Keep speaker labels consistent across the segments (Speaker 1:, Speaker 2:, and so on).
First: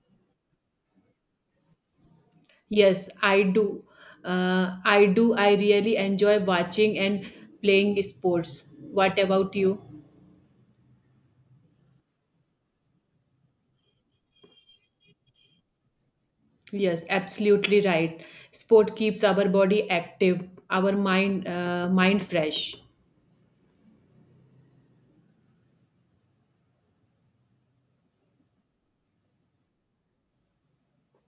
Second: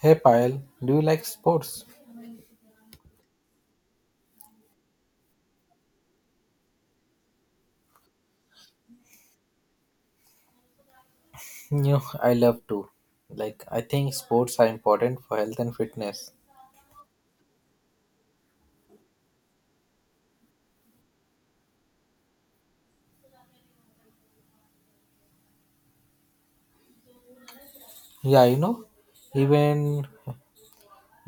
Speaker 1: Hey Payal, do you like sports?
Speaker 2: Yes, I do. I really enjoy watching and playing sports. What about you?
Speaker 1: No, I love to. Like, I think sports are important for health and fitness.
Speaker 2: Yes, absolutely right. Sport keeps our body active, our mind mind fresh.
Speaker 1: Yeah, even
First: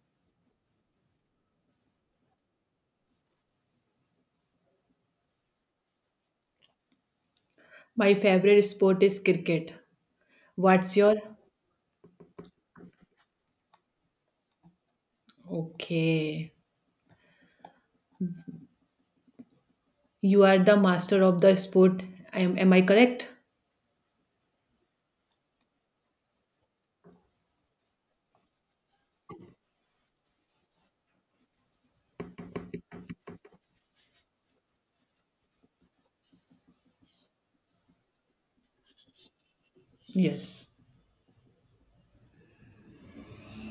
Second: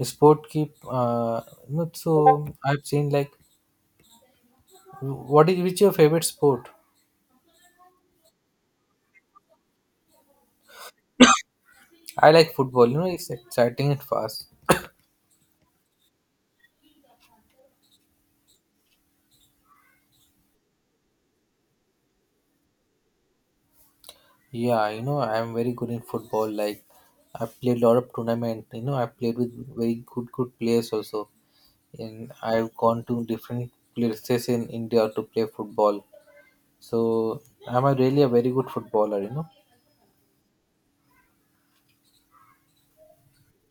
Speaker 1: sport keep. Not so I've seen like, what is which your favorite sport?
Speaker 2: My favorite sport is cricket. What's your?
Speaker 1: I like football. It's exciting and fast.
Speaker 2: Okay. You are the master of the sport. Am I correct?
Speaker 1: Yeah, I'm very good in football. Like, I played a lot of tournament. I played with very good players also, and I've gone to different places in India to play football. So am I really a very good footballer? You know,
Speaker 2: Yes.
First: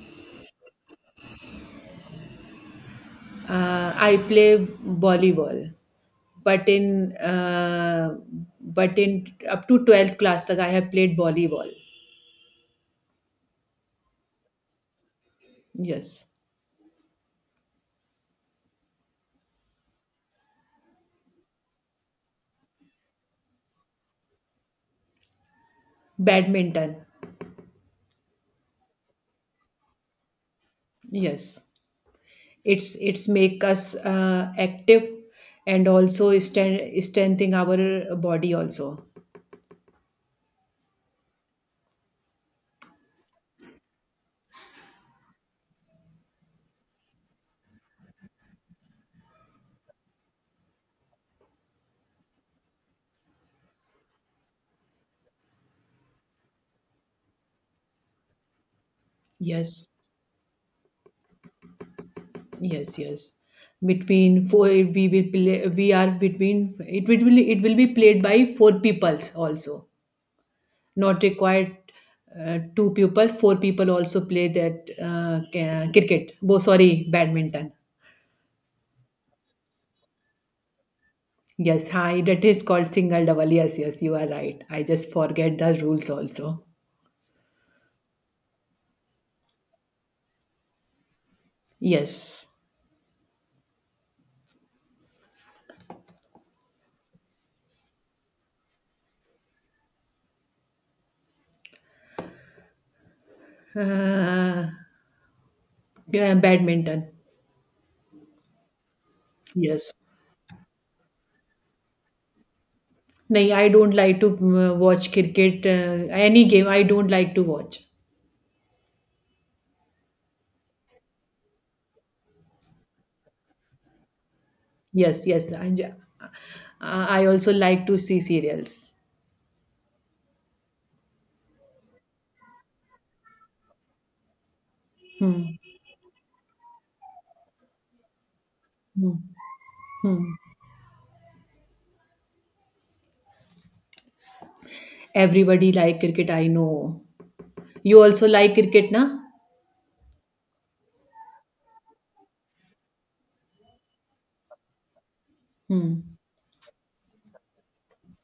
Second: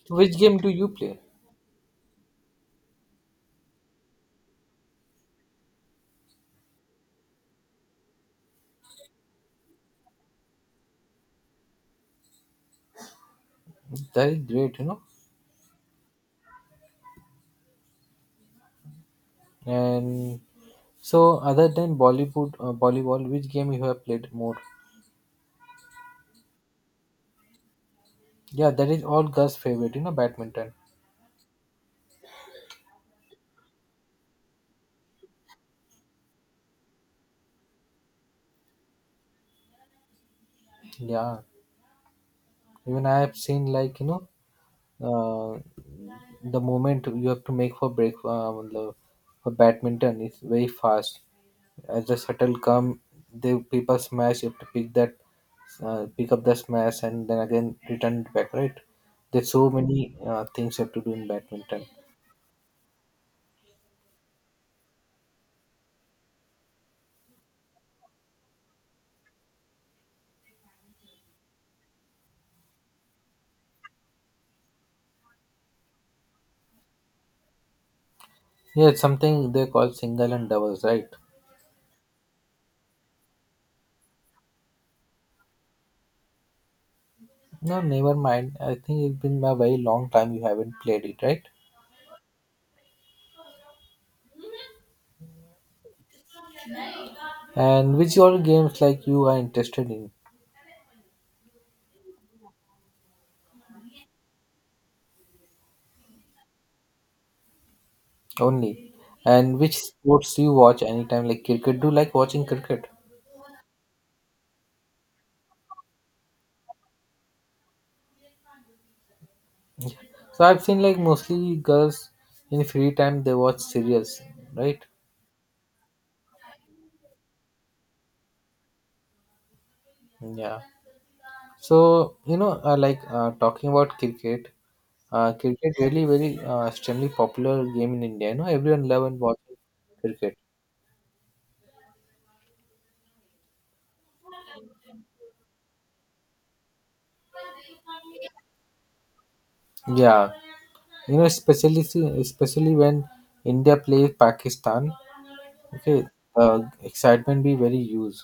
Speaker 1: So, which game do you play?
Speaker 2: I play volleyball. but in uh, but in up to 12th class तक I have played volleyball.
Speaker 1: That is great. You know,
Speaker 2: Yes.
Speaker 1: and so other than Bollywood, volleyball, which game you have played more?
Speaker 2: Badminton.
Speaker 1: Yeah, that is all Gus' favorite. Badminton.
Speaker 2: Yes. It's make us active and also strengthening our body also.
Speaker 1: Yeah. Even I have seen like uh, the moment you have to make for break मतलब for badminton it's very fast. As the shuttle come, the people smash. You have to pick that, pick up the smash, and then again return it back. Right? There's so
Speaker 2: Yes.
Speaker 1: many things you have to do in badminton.
Speaker 2: Yes, yes. Between four, we will play, we are between it will be played by four peoples also. Not required two pupils, four people also play that cricket, oh sorry, badminton.
Speaker 1: Yeah, it's something they call single and doubles, right?
Speaker 2: Yes, hi, that is called single double. Yes, yes, you are right. I just forget the rules also.
Speaker 1: No, never mind. I think it's been a very long time you haven't played it, right?
Speaker 2: Yes.
Speaker 1: And which all games like you are interested in?
Speaker 2: uh, yeah, badminton.
Speaker 1: Only. And which
Speaker 2: Yes.
Speaker 1: sports do you watch anytime? Like cricket? Do you like watching cricket?
Speaker 2: No, I don't like to watch cricket. Any game I don't like to watch.
Speaker 1: So I've seen like mostly girls in free time they watch serials, right?
Speaker 2: yes yes i, j- uh, I also like to see serials.
Speaker 1: Yeah. So like talking about cricket, uh,
Speaker 2: Hmm.
Speaker 1: cricket really very extremely popular game in India. Everyone love
Speaker 2: Hmm.
Speaker 1: and watch
Speaker 2: Hmm.
Speaker 1: cricket.
Speaker 2: Everybody like cricket, I know. You also like cricket, na?
Speaker 1: Yeah. You know, especially especially when India plays Pakistan.
Speaker 2: Hmm.
Speaker 1: Okay, excitement be very huge.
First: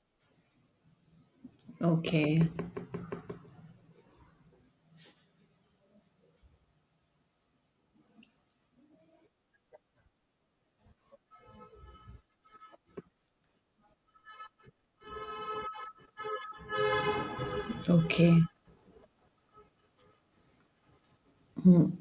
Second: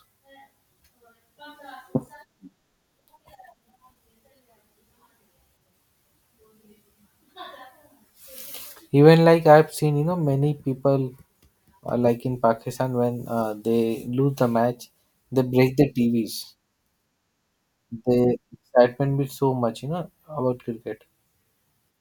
Speaker 2: Okay.
Speaker 1: Even like I've seen, many people like in Pakistan when they lose the match, they break the TVs. The
Speaker 2: Okay.
Speaker 1: excitement be so much, about cricket.
Speaker 2: Hmm.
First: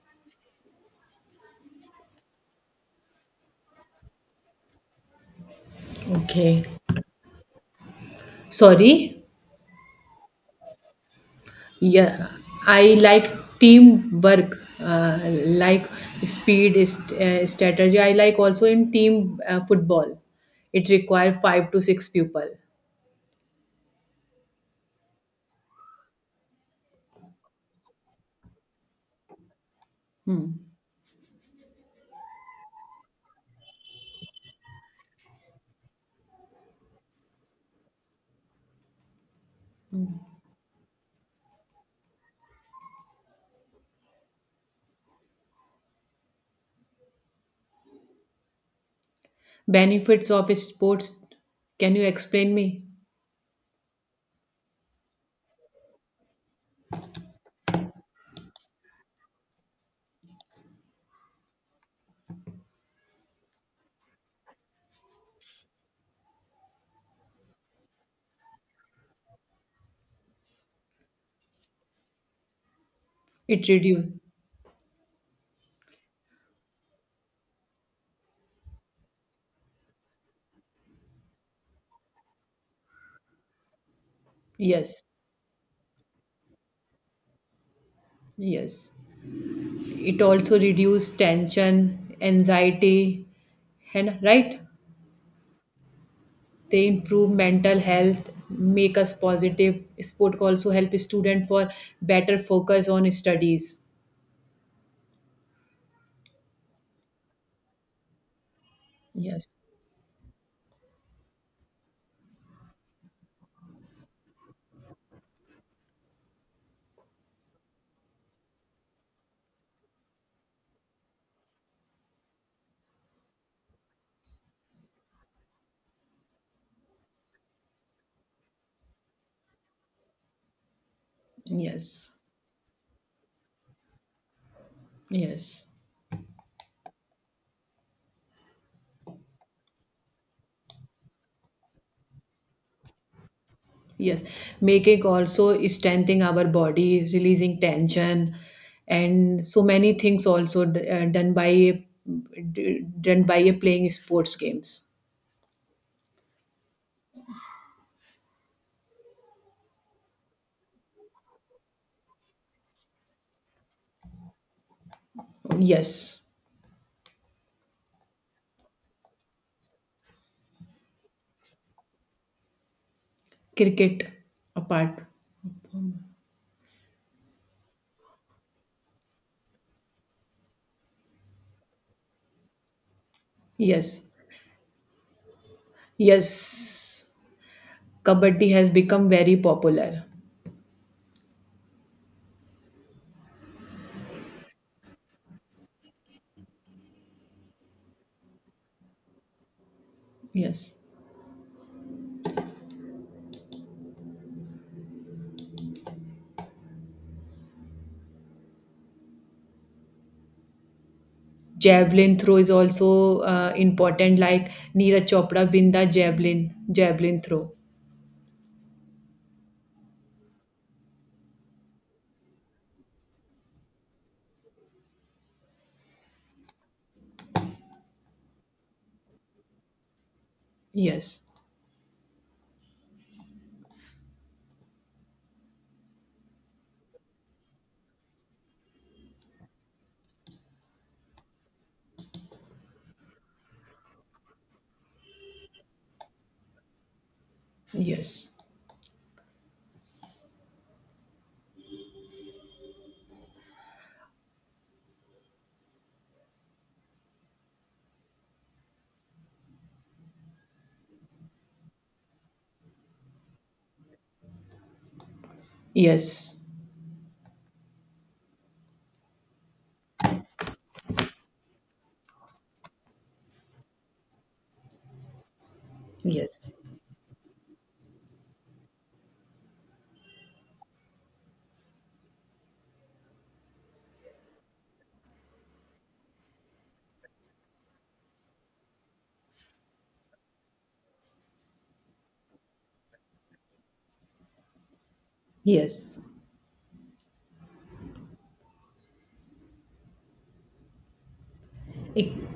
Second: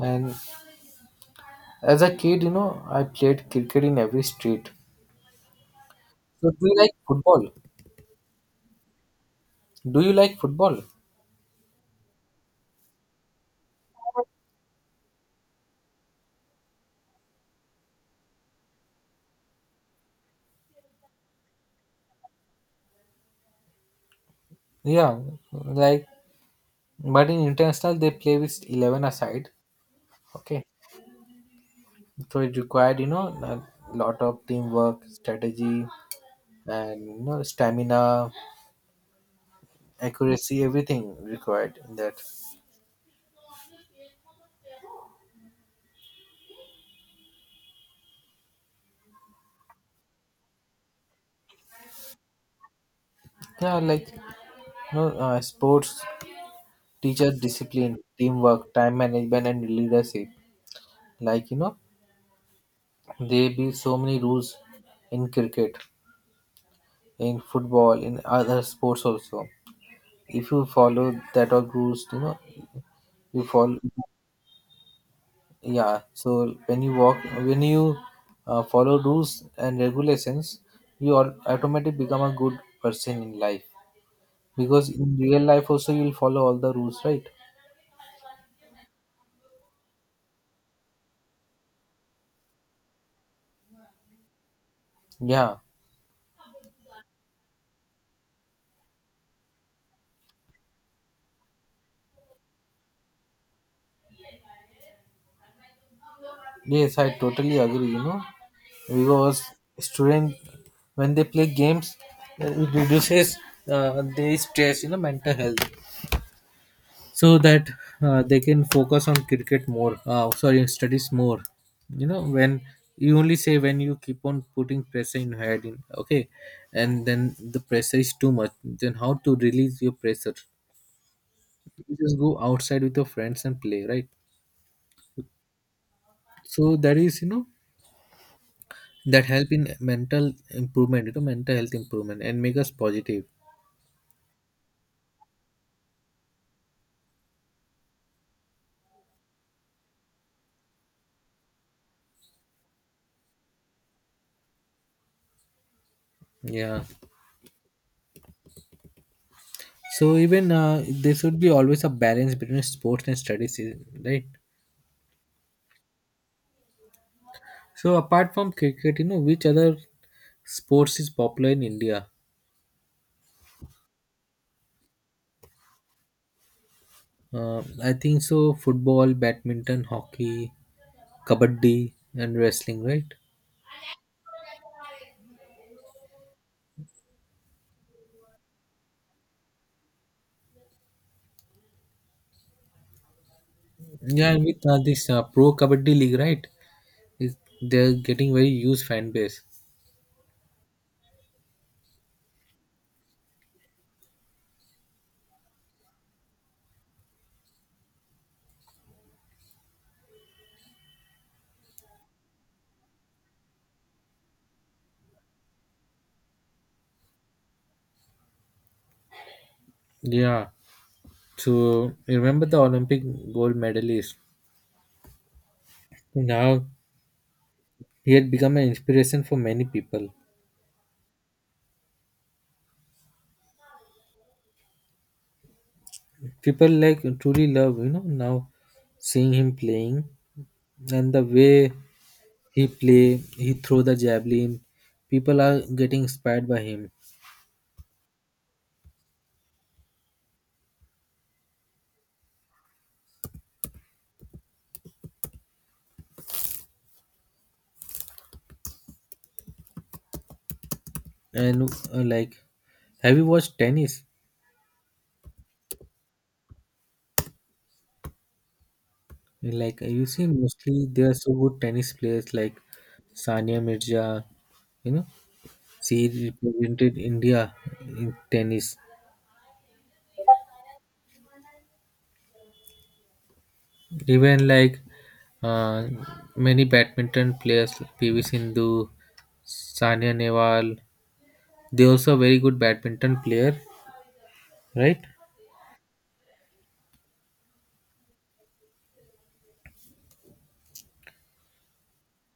Speaker 1: And as a kid, I played cricket in every street. So do
Speaker 2: Okay.
Speaker 1: you like football?
Speaker 2: Sorry.
Speaker 1: Do you like football?
Speaker 2: Yeah. I like teamwork. Like strategy. I like also in team football. It requires five to six people.
Speaker 1: Yeah, like but in international they play with 11 aside. Okay,
Speaker 2: Hmm.
Speaker 1: so it required a lot of teamwork, strategy, and stamina accuracy, everything required in that.
Speaker 2: Benefits of sports. Can you explain me?
Speaker 1: Yeah, like sports teaches discipline, teamwork, time management, and leadership. Like there be so many rules in cricket, in football, in other sports also. If you follow that all rules, you
Speaker 2: It
Speaker 1: follow.
Speaker 2: reduce.
Speaker 1: Yeah, so when you follow rules and regulations, you all automatically become a good person in life. Because
Speaker 2: Yes.
Speaker 1: in real life also you'll follow all the rules, right?
Speaker 2: Yes. It also reduce tension, anxiety, and right?
Speaker 1: Yeah.
Speaker 2: They improve mental health, make us positive. Sport also help student for better focus on studies.
Speaker 1: Yes, I totally agree. Because
Speaker 2: Yes,
Speaker 1: student when they play games, it reduces their stress, mental health. So that they can focus on cricket more, sorry, studies more. When you only say when you keep on putting pressure in your head, in, okay, and then the pressure is too much, then how to release your pressure? You
Speaker 2: yes,
Speaker 1: just go outside with your friends and play, right?
Speaker 2: yes,
Speaker 1: So that is that help in mental improvement, mental health improvement and make us positive.
Speaker 2: yes. Making also strengthening our body, releasing tension, and so many things also done by a playing sports games.
Speaker 1: Yeah, so even there should be always a balance between sports and studies, right?
Speaker 2: Yes,
Speaker 1: So apart from cricket, which other sports is popular in India?
Speaker 2: cricket apart.
Speaker 1: I think so football, badminton, hockey, kabaddi and wrestling, right?
Speaker 2: Yes, yes. Kabaddi has become very popular.
Speaker 1: Yeah, and with this pro kabaddi league, right? is They're getting very huge fan base.
Speaker 2: Yes. Javelin throw is also important, like Neeraj Chopra win the javelin throw.
Speaker 1: Yeah. So remember the Olympic gold medalist. Now he had become an inspiration for many people.
Speaker 2: Yes.
Speaker 1: People like truly love, now seeing him playing and the way he play, he throw the javelin. People are getting inspired by him.
Speaker 2: Yes.
Speaker 1: And like, have you watched tennis?
Speaker 2: Yes.
Speaker 1: Like you see, mostly there are so good tennis players like Sania Mirza. You know, she
Speaker 2: Yes.
Speaker 1: represented India in tennis. Even like uh, many badminton players, PV Sindhu, Sania Nehwal, they also very good badminton player, right?
Speaker 2: Yes. It-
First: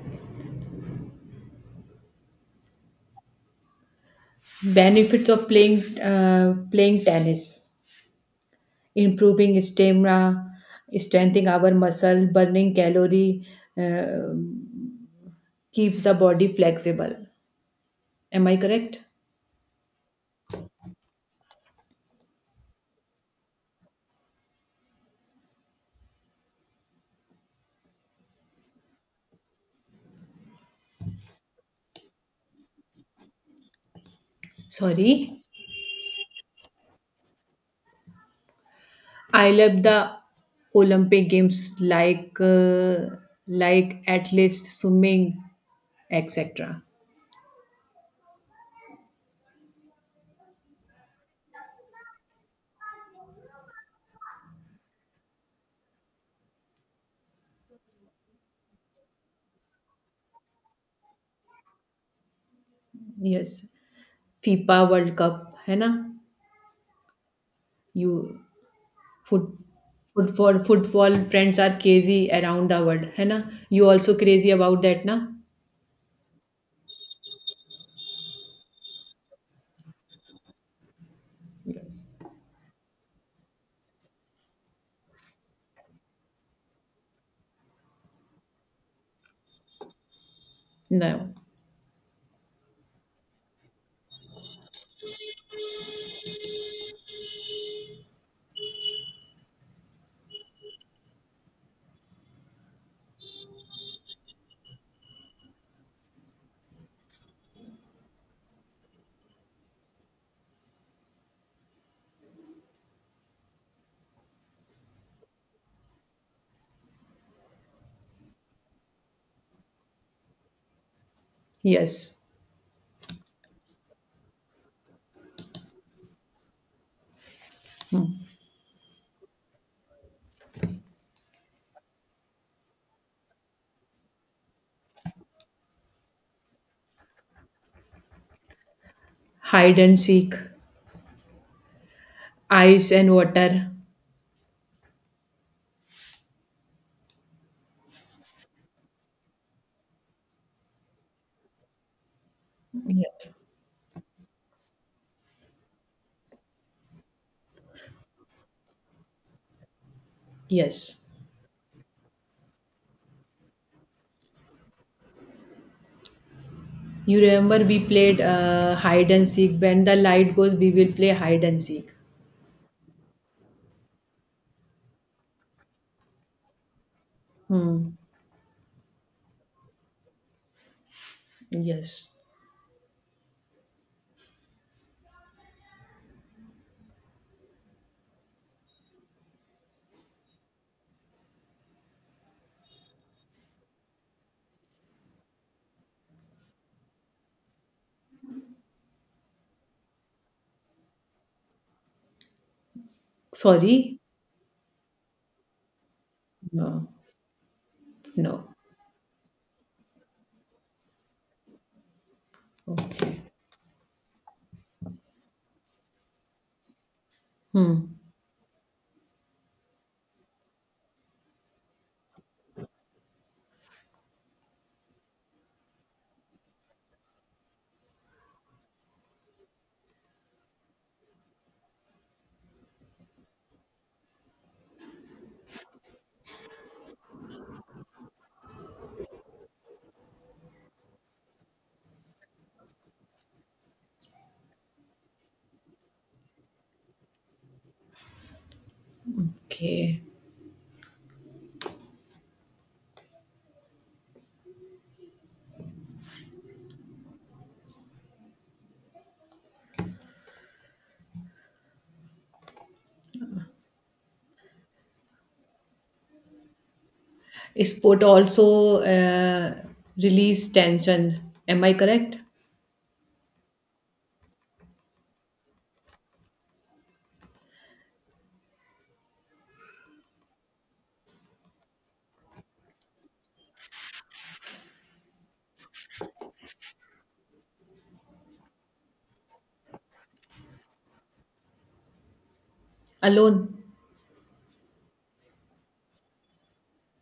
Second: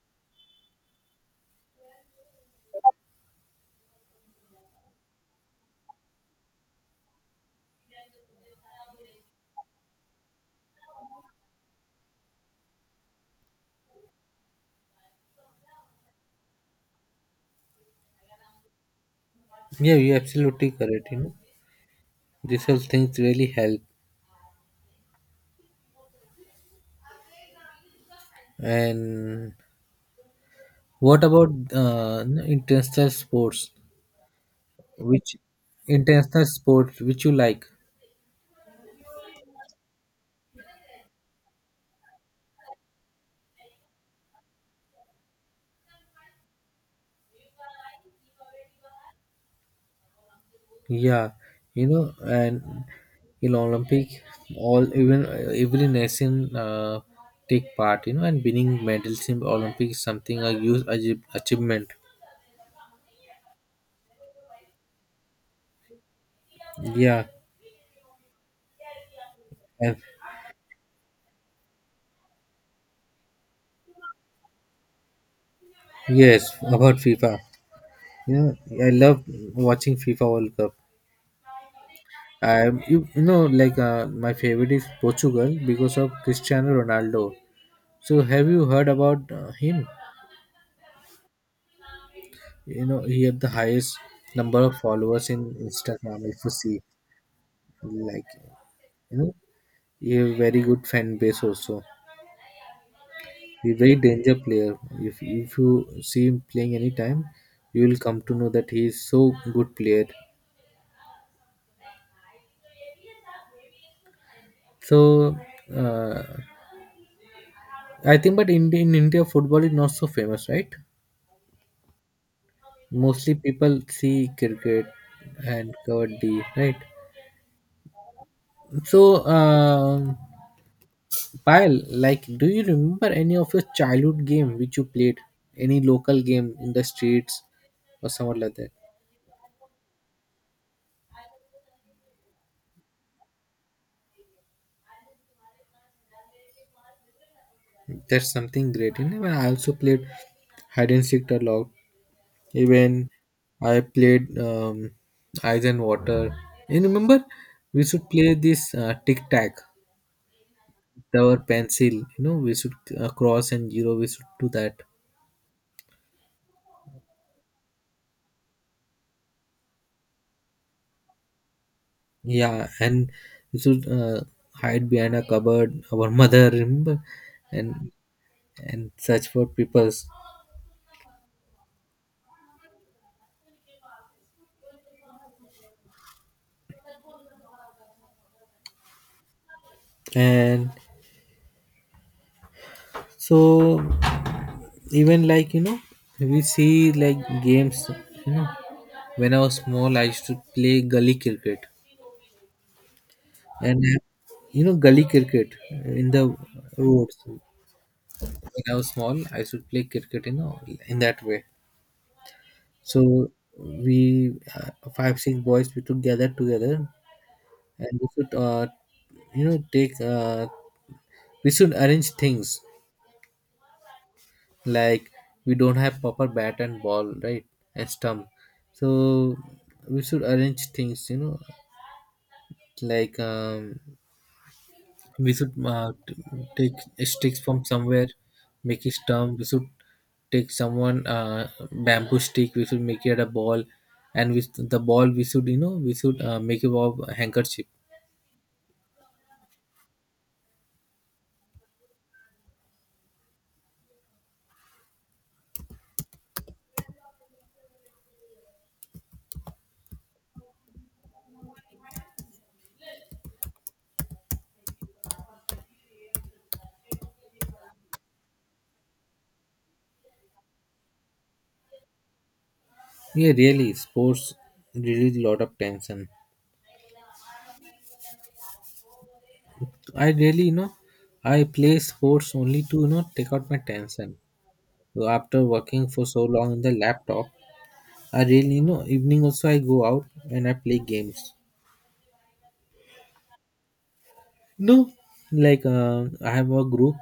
Speaker 2: benefits of playing playing tennis, improving stamina, strengthening our muscle, burning calorie, uh, keeps the body flexible. Am I correct?
Speaker 1: Yeah, you absolutely correct. These all things really help. And what about international sports? Which
Speaker 2: Sorry.
Speaker 1: international sport which you like?
Speaker 2: I love the Olympic Games, like at least swimming, etc.
Speaker 1: Yeah, and in Olympic, all even every nation take part. And winning medals in Olympic is something a huge achievement.
Speaker 2: Yes, FIFA World Cup, है ना?
Speaker 1: Yeah,
Speaker 2: You foot
Speaker 1: and
Speaker 2: Football friends are crazy around the world, है ना? You also crazy about that, na?
Speaker 1: yes, about FIFA. I love watching FIFA World Cup.
Speaker 2: Yes.
Speaker 1: I you, you know like my favorite is Portugal because of Cristiano Ronaldo. So have you heard about him?
Speaker 2: No.
Speaker 1: You know he had the highest number of followers in Instagram. If you see, like you know a very good fan base also. He very danger player if you see him playing any time, you will come to know that he is so good player. So uh, i think, but in India football is not so famous, right?
Speaker 2: Yes.
Speaker 1: Mostly people see cricket and kabaddi, right? So Payal, like do you remember any of your childhood game which you played, any local game in the streets or somewhat like that?
Speaker 2: Hide and seek, ice and water.
Speaker 1: That's something great. When I also played hide and seek a lot. Even
Speaker 2: Yes.
Speaker 1: I played Ice and Water. You remember we should play this tic tac,
Speaker 2: Yes.
Speaker 1: our pencil. We should cross and zero. We should do that.
Speaker 2: You remember we played hide and seek. When the light goes, we will play hide and seek.
Speaker 1: Yeah, and we should hide behind a cupboard. Our mother remember, and
Speaker 2: Hmm.
Speaker 1: and search for peoples.
Speaker 2: Yes.
Speaker 1: And so even like we see like games. You know when i was small I used to play gully cricket and
Speaker 2: Sorry.
Speaker 1: gully cricket in the
Speaker 2: No.
Speaker 1: roads. When
Speaker 2: No.
Speaker 1: I was small I used to play cricket, in that way.
Speaker 2: Okay.
Speaker 1: So we five six boys we took gather together, and
Speaker 2: Hmm.
Speaker 1: we should take, we should arrange things, like we don't have proper bat and ball, right? And stump. So we should arrange things, like, we should take sticks from somewhere, make a stump. We should take someone bamboo stick, we should make it a ball, and with the ball we should, we should make it of handkerchief.
Speaker 2: Okay. Sport also release tension. Am I correct?
Speaker 1: Yeah, really sports release a lot of tension. I really, I play sports only to, take out my tension. So after working for so long on the laptop, I really, evening also I go out and I play games.
Speaker 2: Alone.
Speaker 1: No, like I have a group.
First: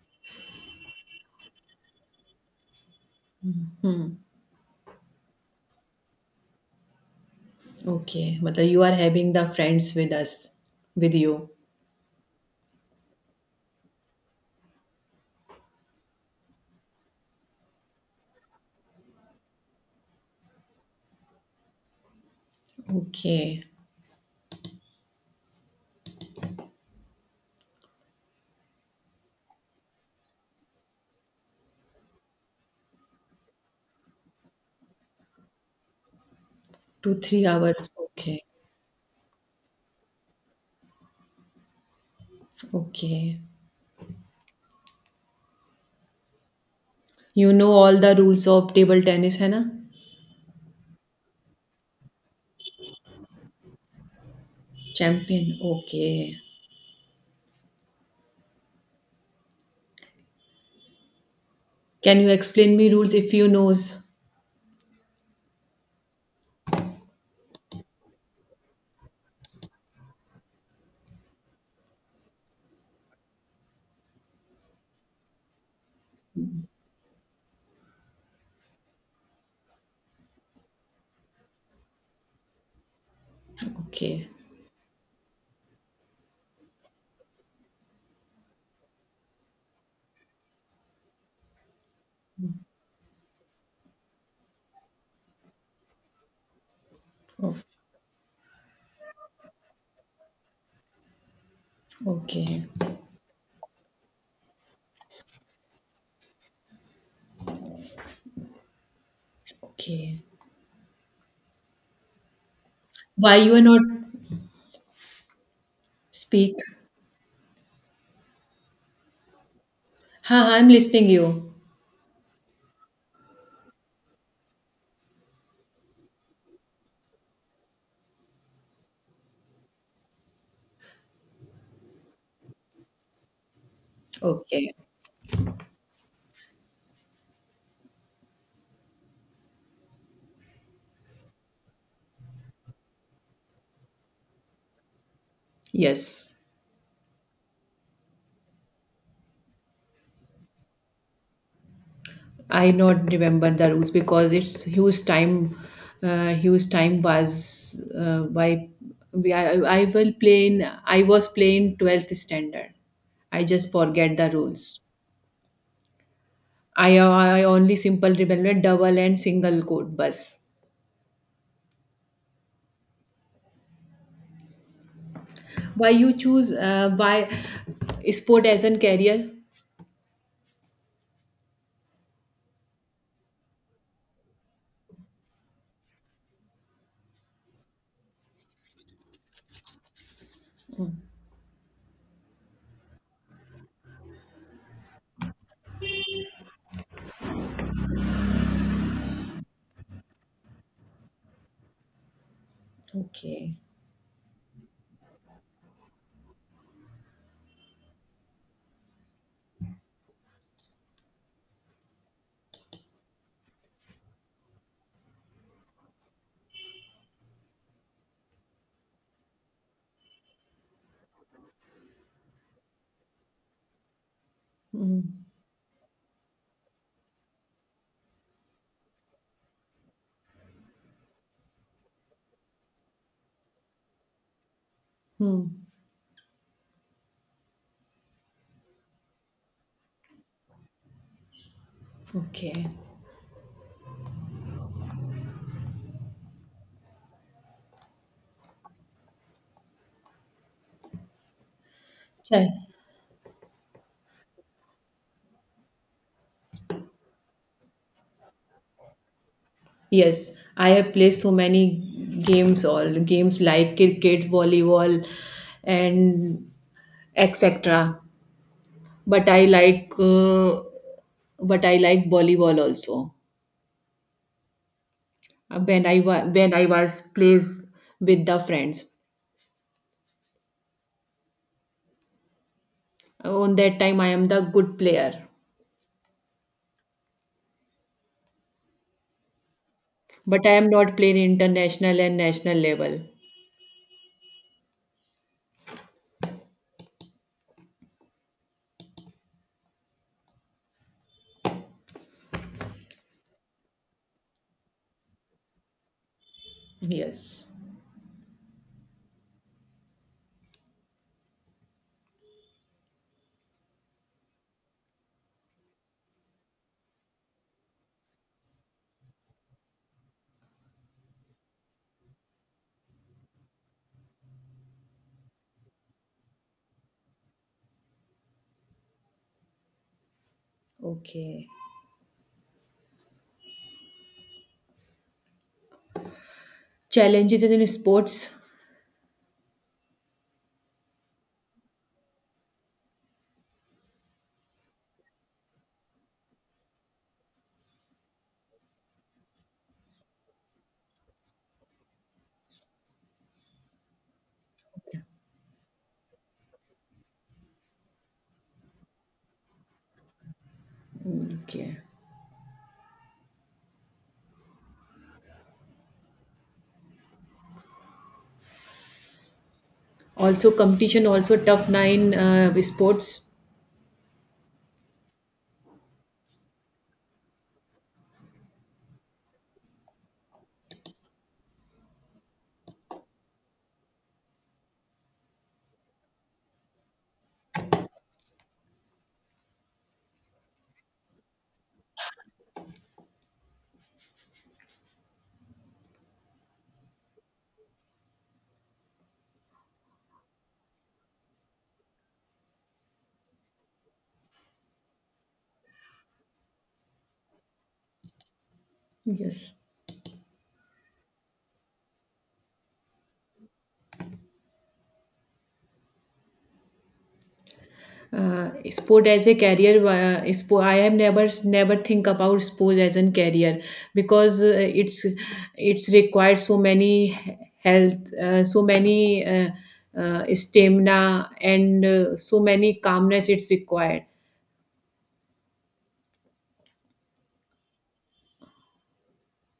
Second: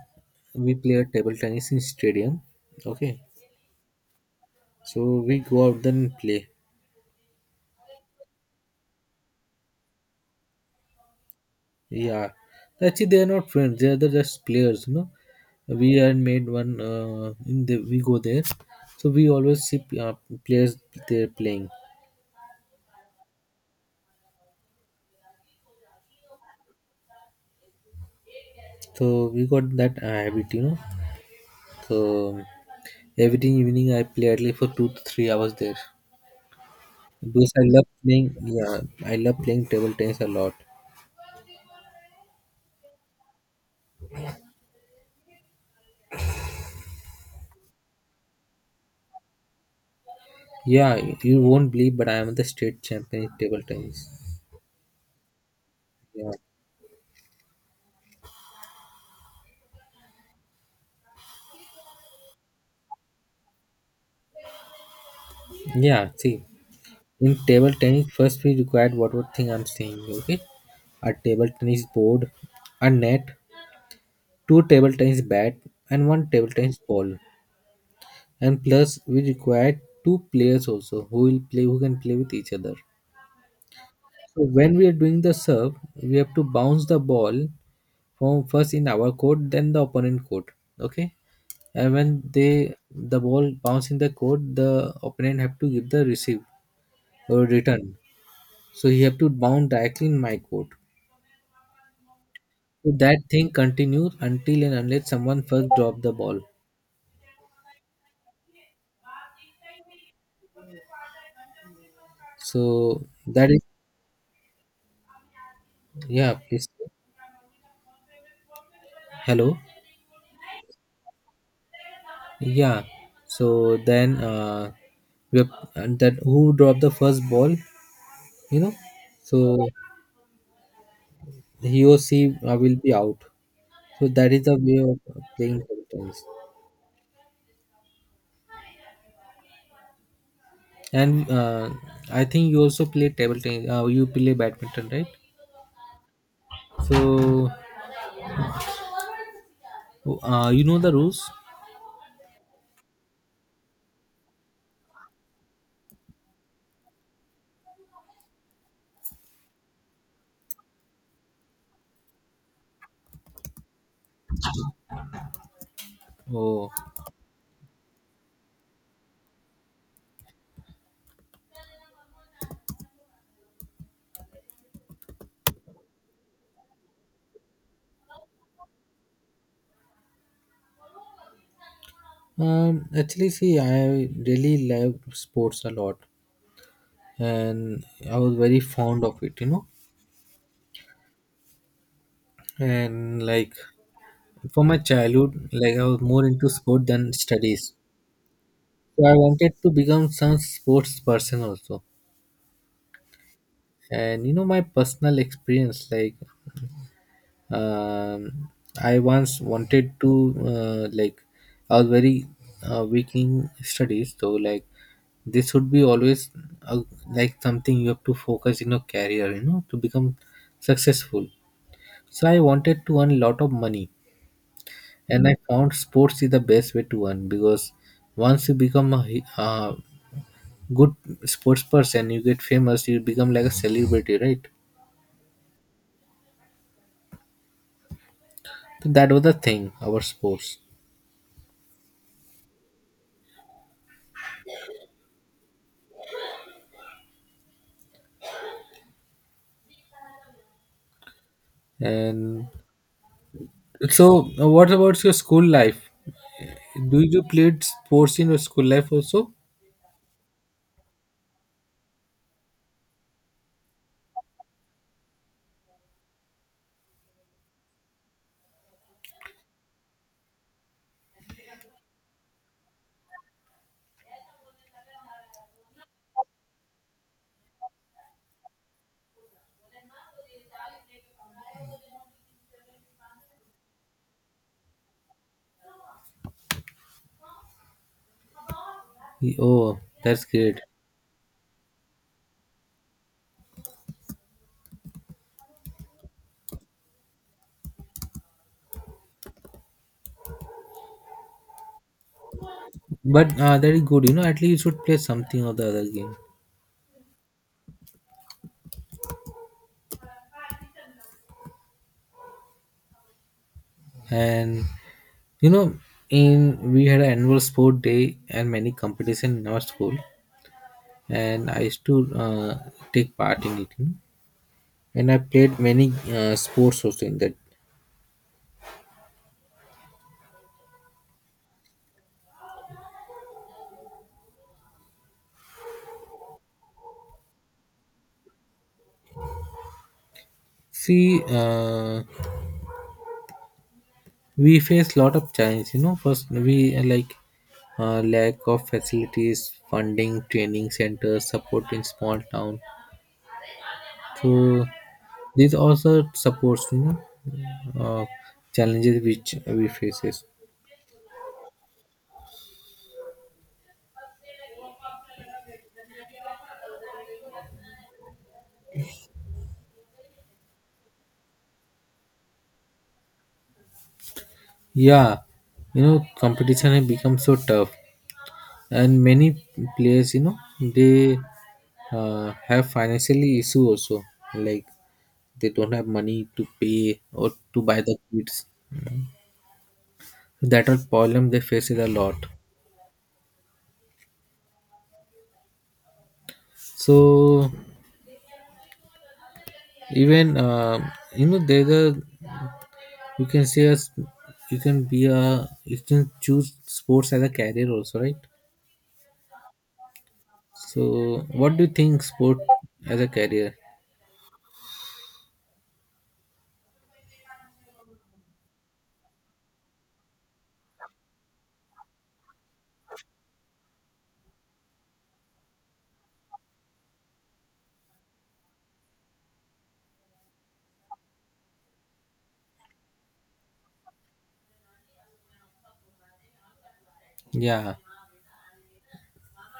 Speaker 1: We play table tennis in stadium. Okay, so we go out then and play.
Speaker 2: Okay. But you are having the friends with us, with you.
Speaker 1: Yeah, actually they are not friends. They are the just players. We are made one. We go there, so we always see players there playing.
Speaker 2: Okay.
Speaker 1: So we got that habit. So every evening I play at least for 2 to 3 hours there
Speaker 2: Two, three
Speaker 1: because I love
Speaker 2: hours.
Speaker 1: playing.
Speaker 2: Okay.
Speaker 1: Yeah, I love playing table tennis a lot.
Speaker 2: Okay. You know all the rules of table tennis, है ना?
Speaker 1: Yeah, you won't believe, but I am the state champion in table tennis.
Speaker 2: Champion.
Speaker 1: Yeah,
Speaker 2: Okay. Can you explain me rules if you knows?
Speaker 1: yeah. See, in table tennis, first we required what thing I'm saying. Okay, a table tennis board, a net, two table tennis bat, and one table tennis ball. And plus, we required two players also who will play, who can play with each other.
Speaker 2: Okay.
Speaker 1: So when we are doing the serve, we have to bounce the ball from first in our court, then the opponent court. Okay, and when the ball bounce in the court, the opponent have to give the receive or
Speaker 2: O-
Speaker 1: return. So he have to bounce directly in my court.
Speaker 2: okay.
Speaker 1: So that thing continues until and unless someone first drop the ball.
Speaker 2: Okay.
Speaker 1: So
Speaker 2: Why
Speaker 1: that
Speaker 2: you
Speaker 1: is,
Speaker 2: are not
Speaker 1: yeah.
Speaker 2: speak?
Speaker 1: Please, hello.
Speaker 2: Ha, I'm listening you.
Speaker 1: Yeah. So then we have, and that who dropped the first ball, you know. So he or she will be out. So that is the
Speaker 2: Okay.
Speaker 1: way of playing table tennis. And I think you also play table tennis. You play badminton, right?
Speaker 2: Yes,
Speaker 1: So you know the rules.
Speaker 2: I not remember the rules because it's huge time. Huge time was why we, I, I will play in. I was playing twelfth standard. I just forget the rules.
Speaker 1: Oh,
Speaker 2: I only simple remember double and single code bus. Why you choose? Why sport as a career?
Speaker 1: actually, see, I really love sports a lot, and I was very fond of it. You know,
Speaker 2: Hmm.
Speaker 1: and like for my childhood, like I was more into sport than studies. So I wanted to become some sports person also.
Speaker 2: Okay.
Speaker 1: And my personal experience, like, um, I once wanted to, like, I was very weak in studies. So like this would be always, uh, like, something you have to focus in your career, to become successful. So I wanted to earn a lot of money,
Speaker 2: Hmm.
Speaker 1: and I found sports is the best way to earn, because once you become a good sports person, you get famous, you become like a celebrity, right?
Speaker 2: Hmm.
Speaker 1: That was the thing, our sports.
Speaker 2: Okay.
Speaker 1: And
Speaker 2: Chal.
Speaker 1: so, what about your school life? Do you played sports in your school life also?
Speaker 2: Yes, I have played so many games, all games like cricket, volleyball, and etc. But I like, uh, but I like volleyball also. When I was plays with the friends, on that time I am the good player.
Speaker 1: Oh, that's
Speaker 2: But I
Speaker 1: great.
Speaker 2: am not playing international and national level.
Speaker 1: But that is good. At least you should play something or the other game.
Speaker 2: Yes.
Speaker 1: And you know, in we had an annual sport day and many competition in our school, and I used to take part in it. And I played many sports also in that.
Speaker 2: Okay. Challenges in sports.
Speaker 1: See, we face lot of challenges. First we, like, lack of facilities, funding, training centers, support in small town. So these also supports, uh, challenges which we faces.
Speaker 2: Okay. Also competition, also tough nine sports.
Speaker 1: Yeah, competition has become so tough, and many players, they have financially issue also, like they don't have money to pay or to buy the kits, that all problem they face it a lot. So even there's a, you can say you can choose sports as a career also, right?
Speaker 2: Yes.
Speaker 1: So what do you think sport as a career?
Speaker 2: Sport as a career, sport, I have never think about sport as a career because it's it's required so many health, so many stamina and so many calmness it's required.
Speaker 1: Yeah,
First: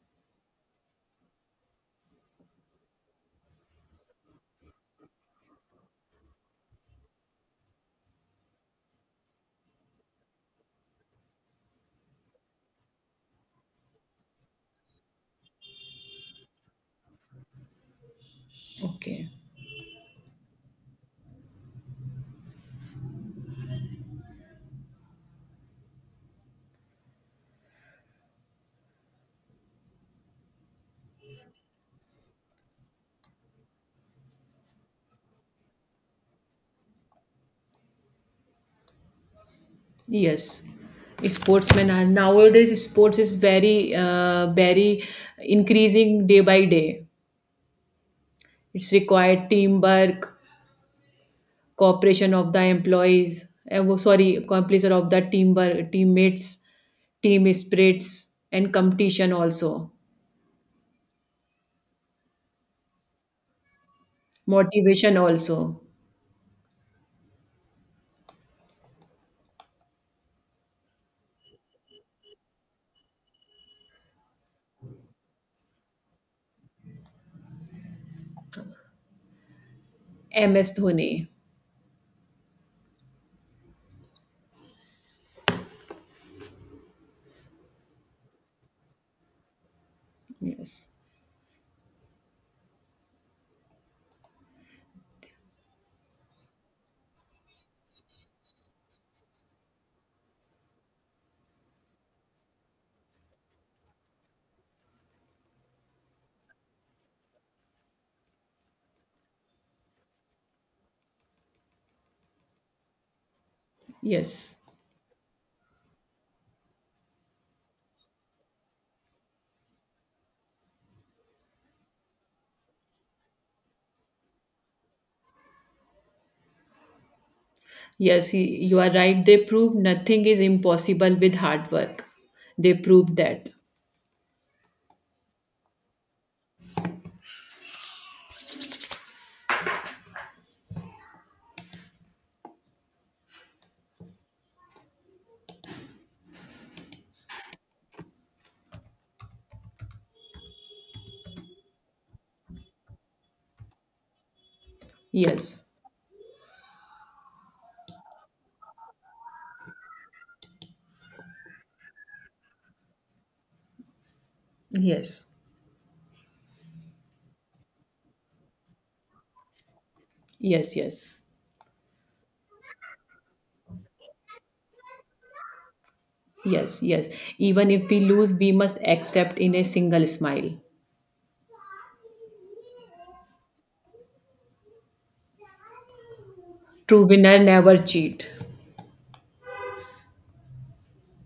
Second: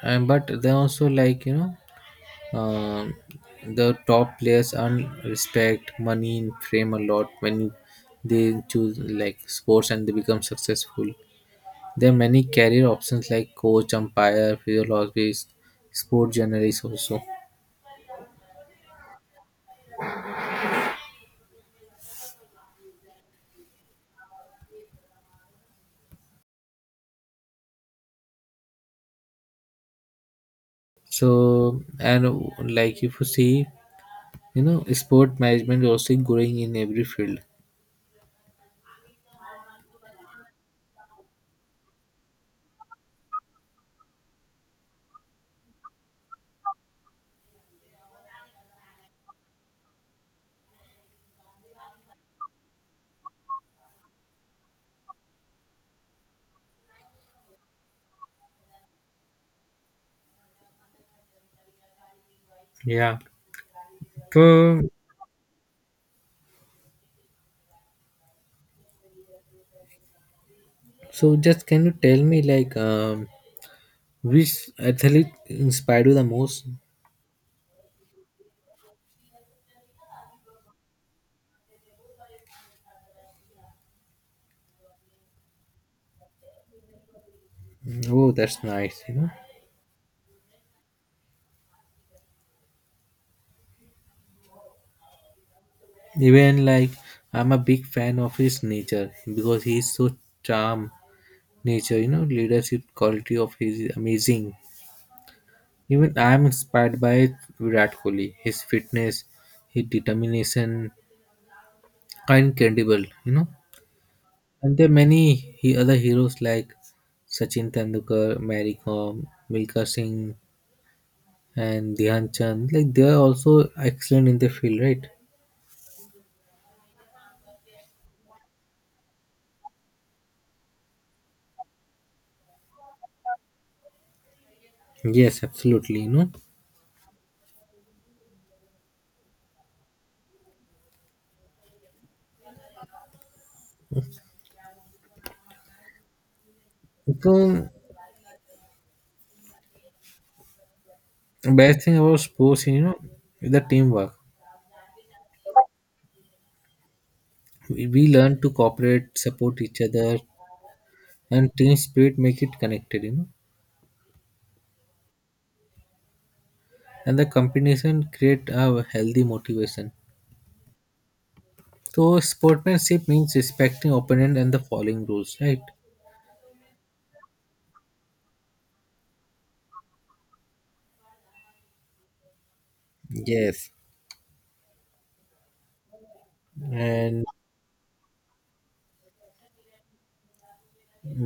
Speaker 1: and but they also like um, the top players earn respect, money and fame a lot when they choose like sports, and they become successful. There are many career options like coach, umpire, physiologist, sport journalist also.
Speaker 2: Okay.
Speaker 1: So and like if you see, sport management is also growing in every field.
Speaker 2: Yes. Sportsmen are nowadays sports is very very increasing day by day. It's required teamwork, cooperation of the employees eh, wo- sorry cooperation of the team, teammates, team spirits and competition also.
Speaker 1: Yeah. So
Speaker 2: Motivation also.
Speaker 1: So just can you tell me like, which athlete inspired you the most?
Speaker 2: MS Dhoni.
Speaker 1: Oh, that's nice. You know,
Speaker 2: Yes,
Speaker 1: even like I'm a big fan of his nature because he's so charm nature. Leadership quality of his is amazing. Even I am inspired by Virat Kohli. His fitness, his determination incredible.
Speaker 2: yes,
Speaker 1: And there are many other heroes like Sachin Tendulkar, Mary Kom, Milka Singh, and Dhyan Chand. Like they are also excellent in their field, right?
Speaker 2: yes y- you are right, they prove nothing is impossible with hard work. They prove that.
Speaker 1: Yes, absolutely. So best thing about sports, is the teamwork.
Speaker 2: Yes,
Speaker 1: We learn to cooperate, support each other, and team spirit make it connected.
Speaker 2: yes,
Speaker 1: And the competition create a healthy motivation.
Speaker 2: yes, yes,
Speaker 1: So sportsmanship means respecting opponent and the following rules, right?
Speaker 2: yes, yes, even if we lose we must accept in a single smile.
Speaker 1: Yes.
Speaker 2: True
Speaker 1: And
Speaker 2: winner never cheat.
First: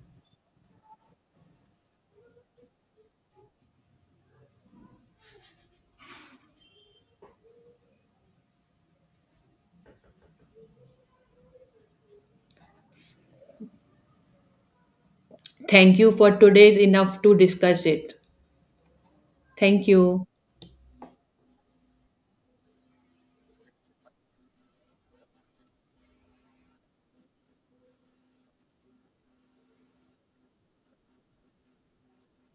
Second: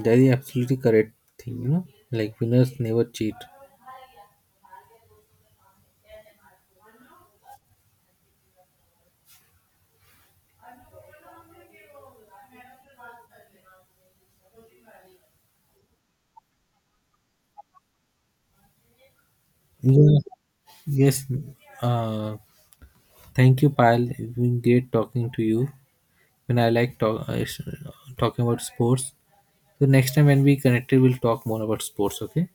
Speaker 1: that is absolutely correct thing. Like winners never cheat.
Speaker 2: Thank you for today's enough to discuss it. Thank
Speaker 1: Yeah.
Speaker 2: you.
Speaker 1: Yes. Uh, thank you, Pal. It's been great talking to you. When I like talking about sports. So next time when we connected, we'll talk more about sports. Okay.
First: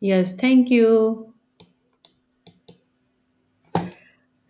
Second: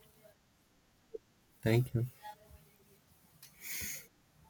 Speaker 2: Yes, thank you.
Speaker 1: Thank you.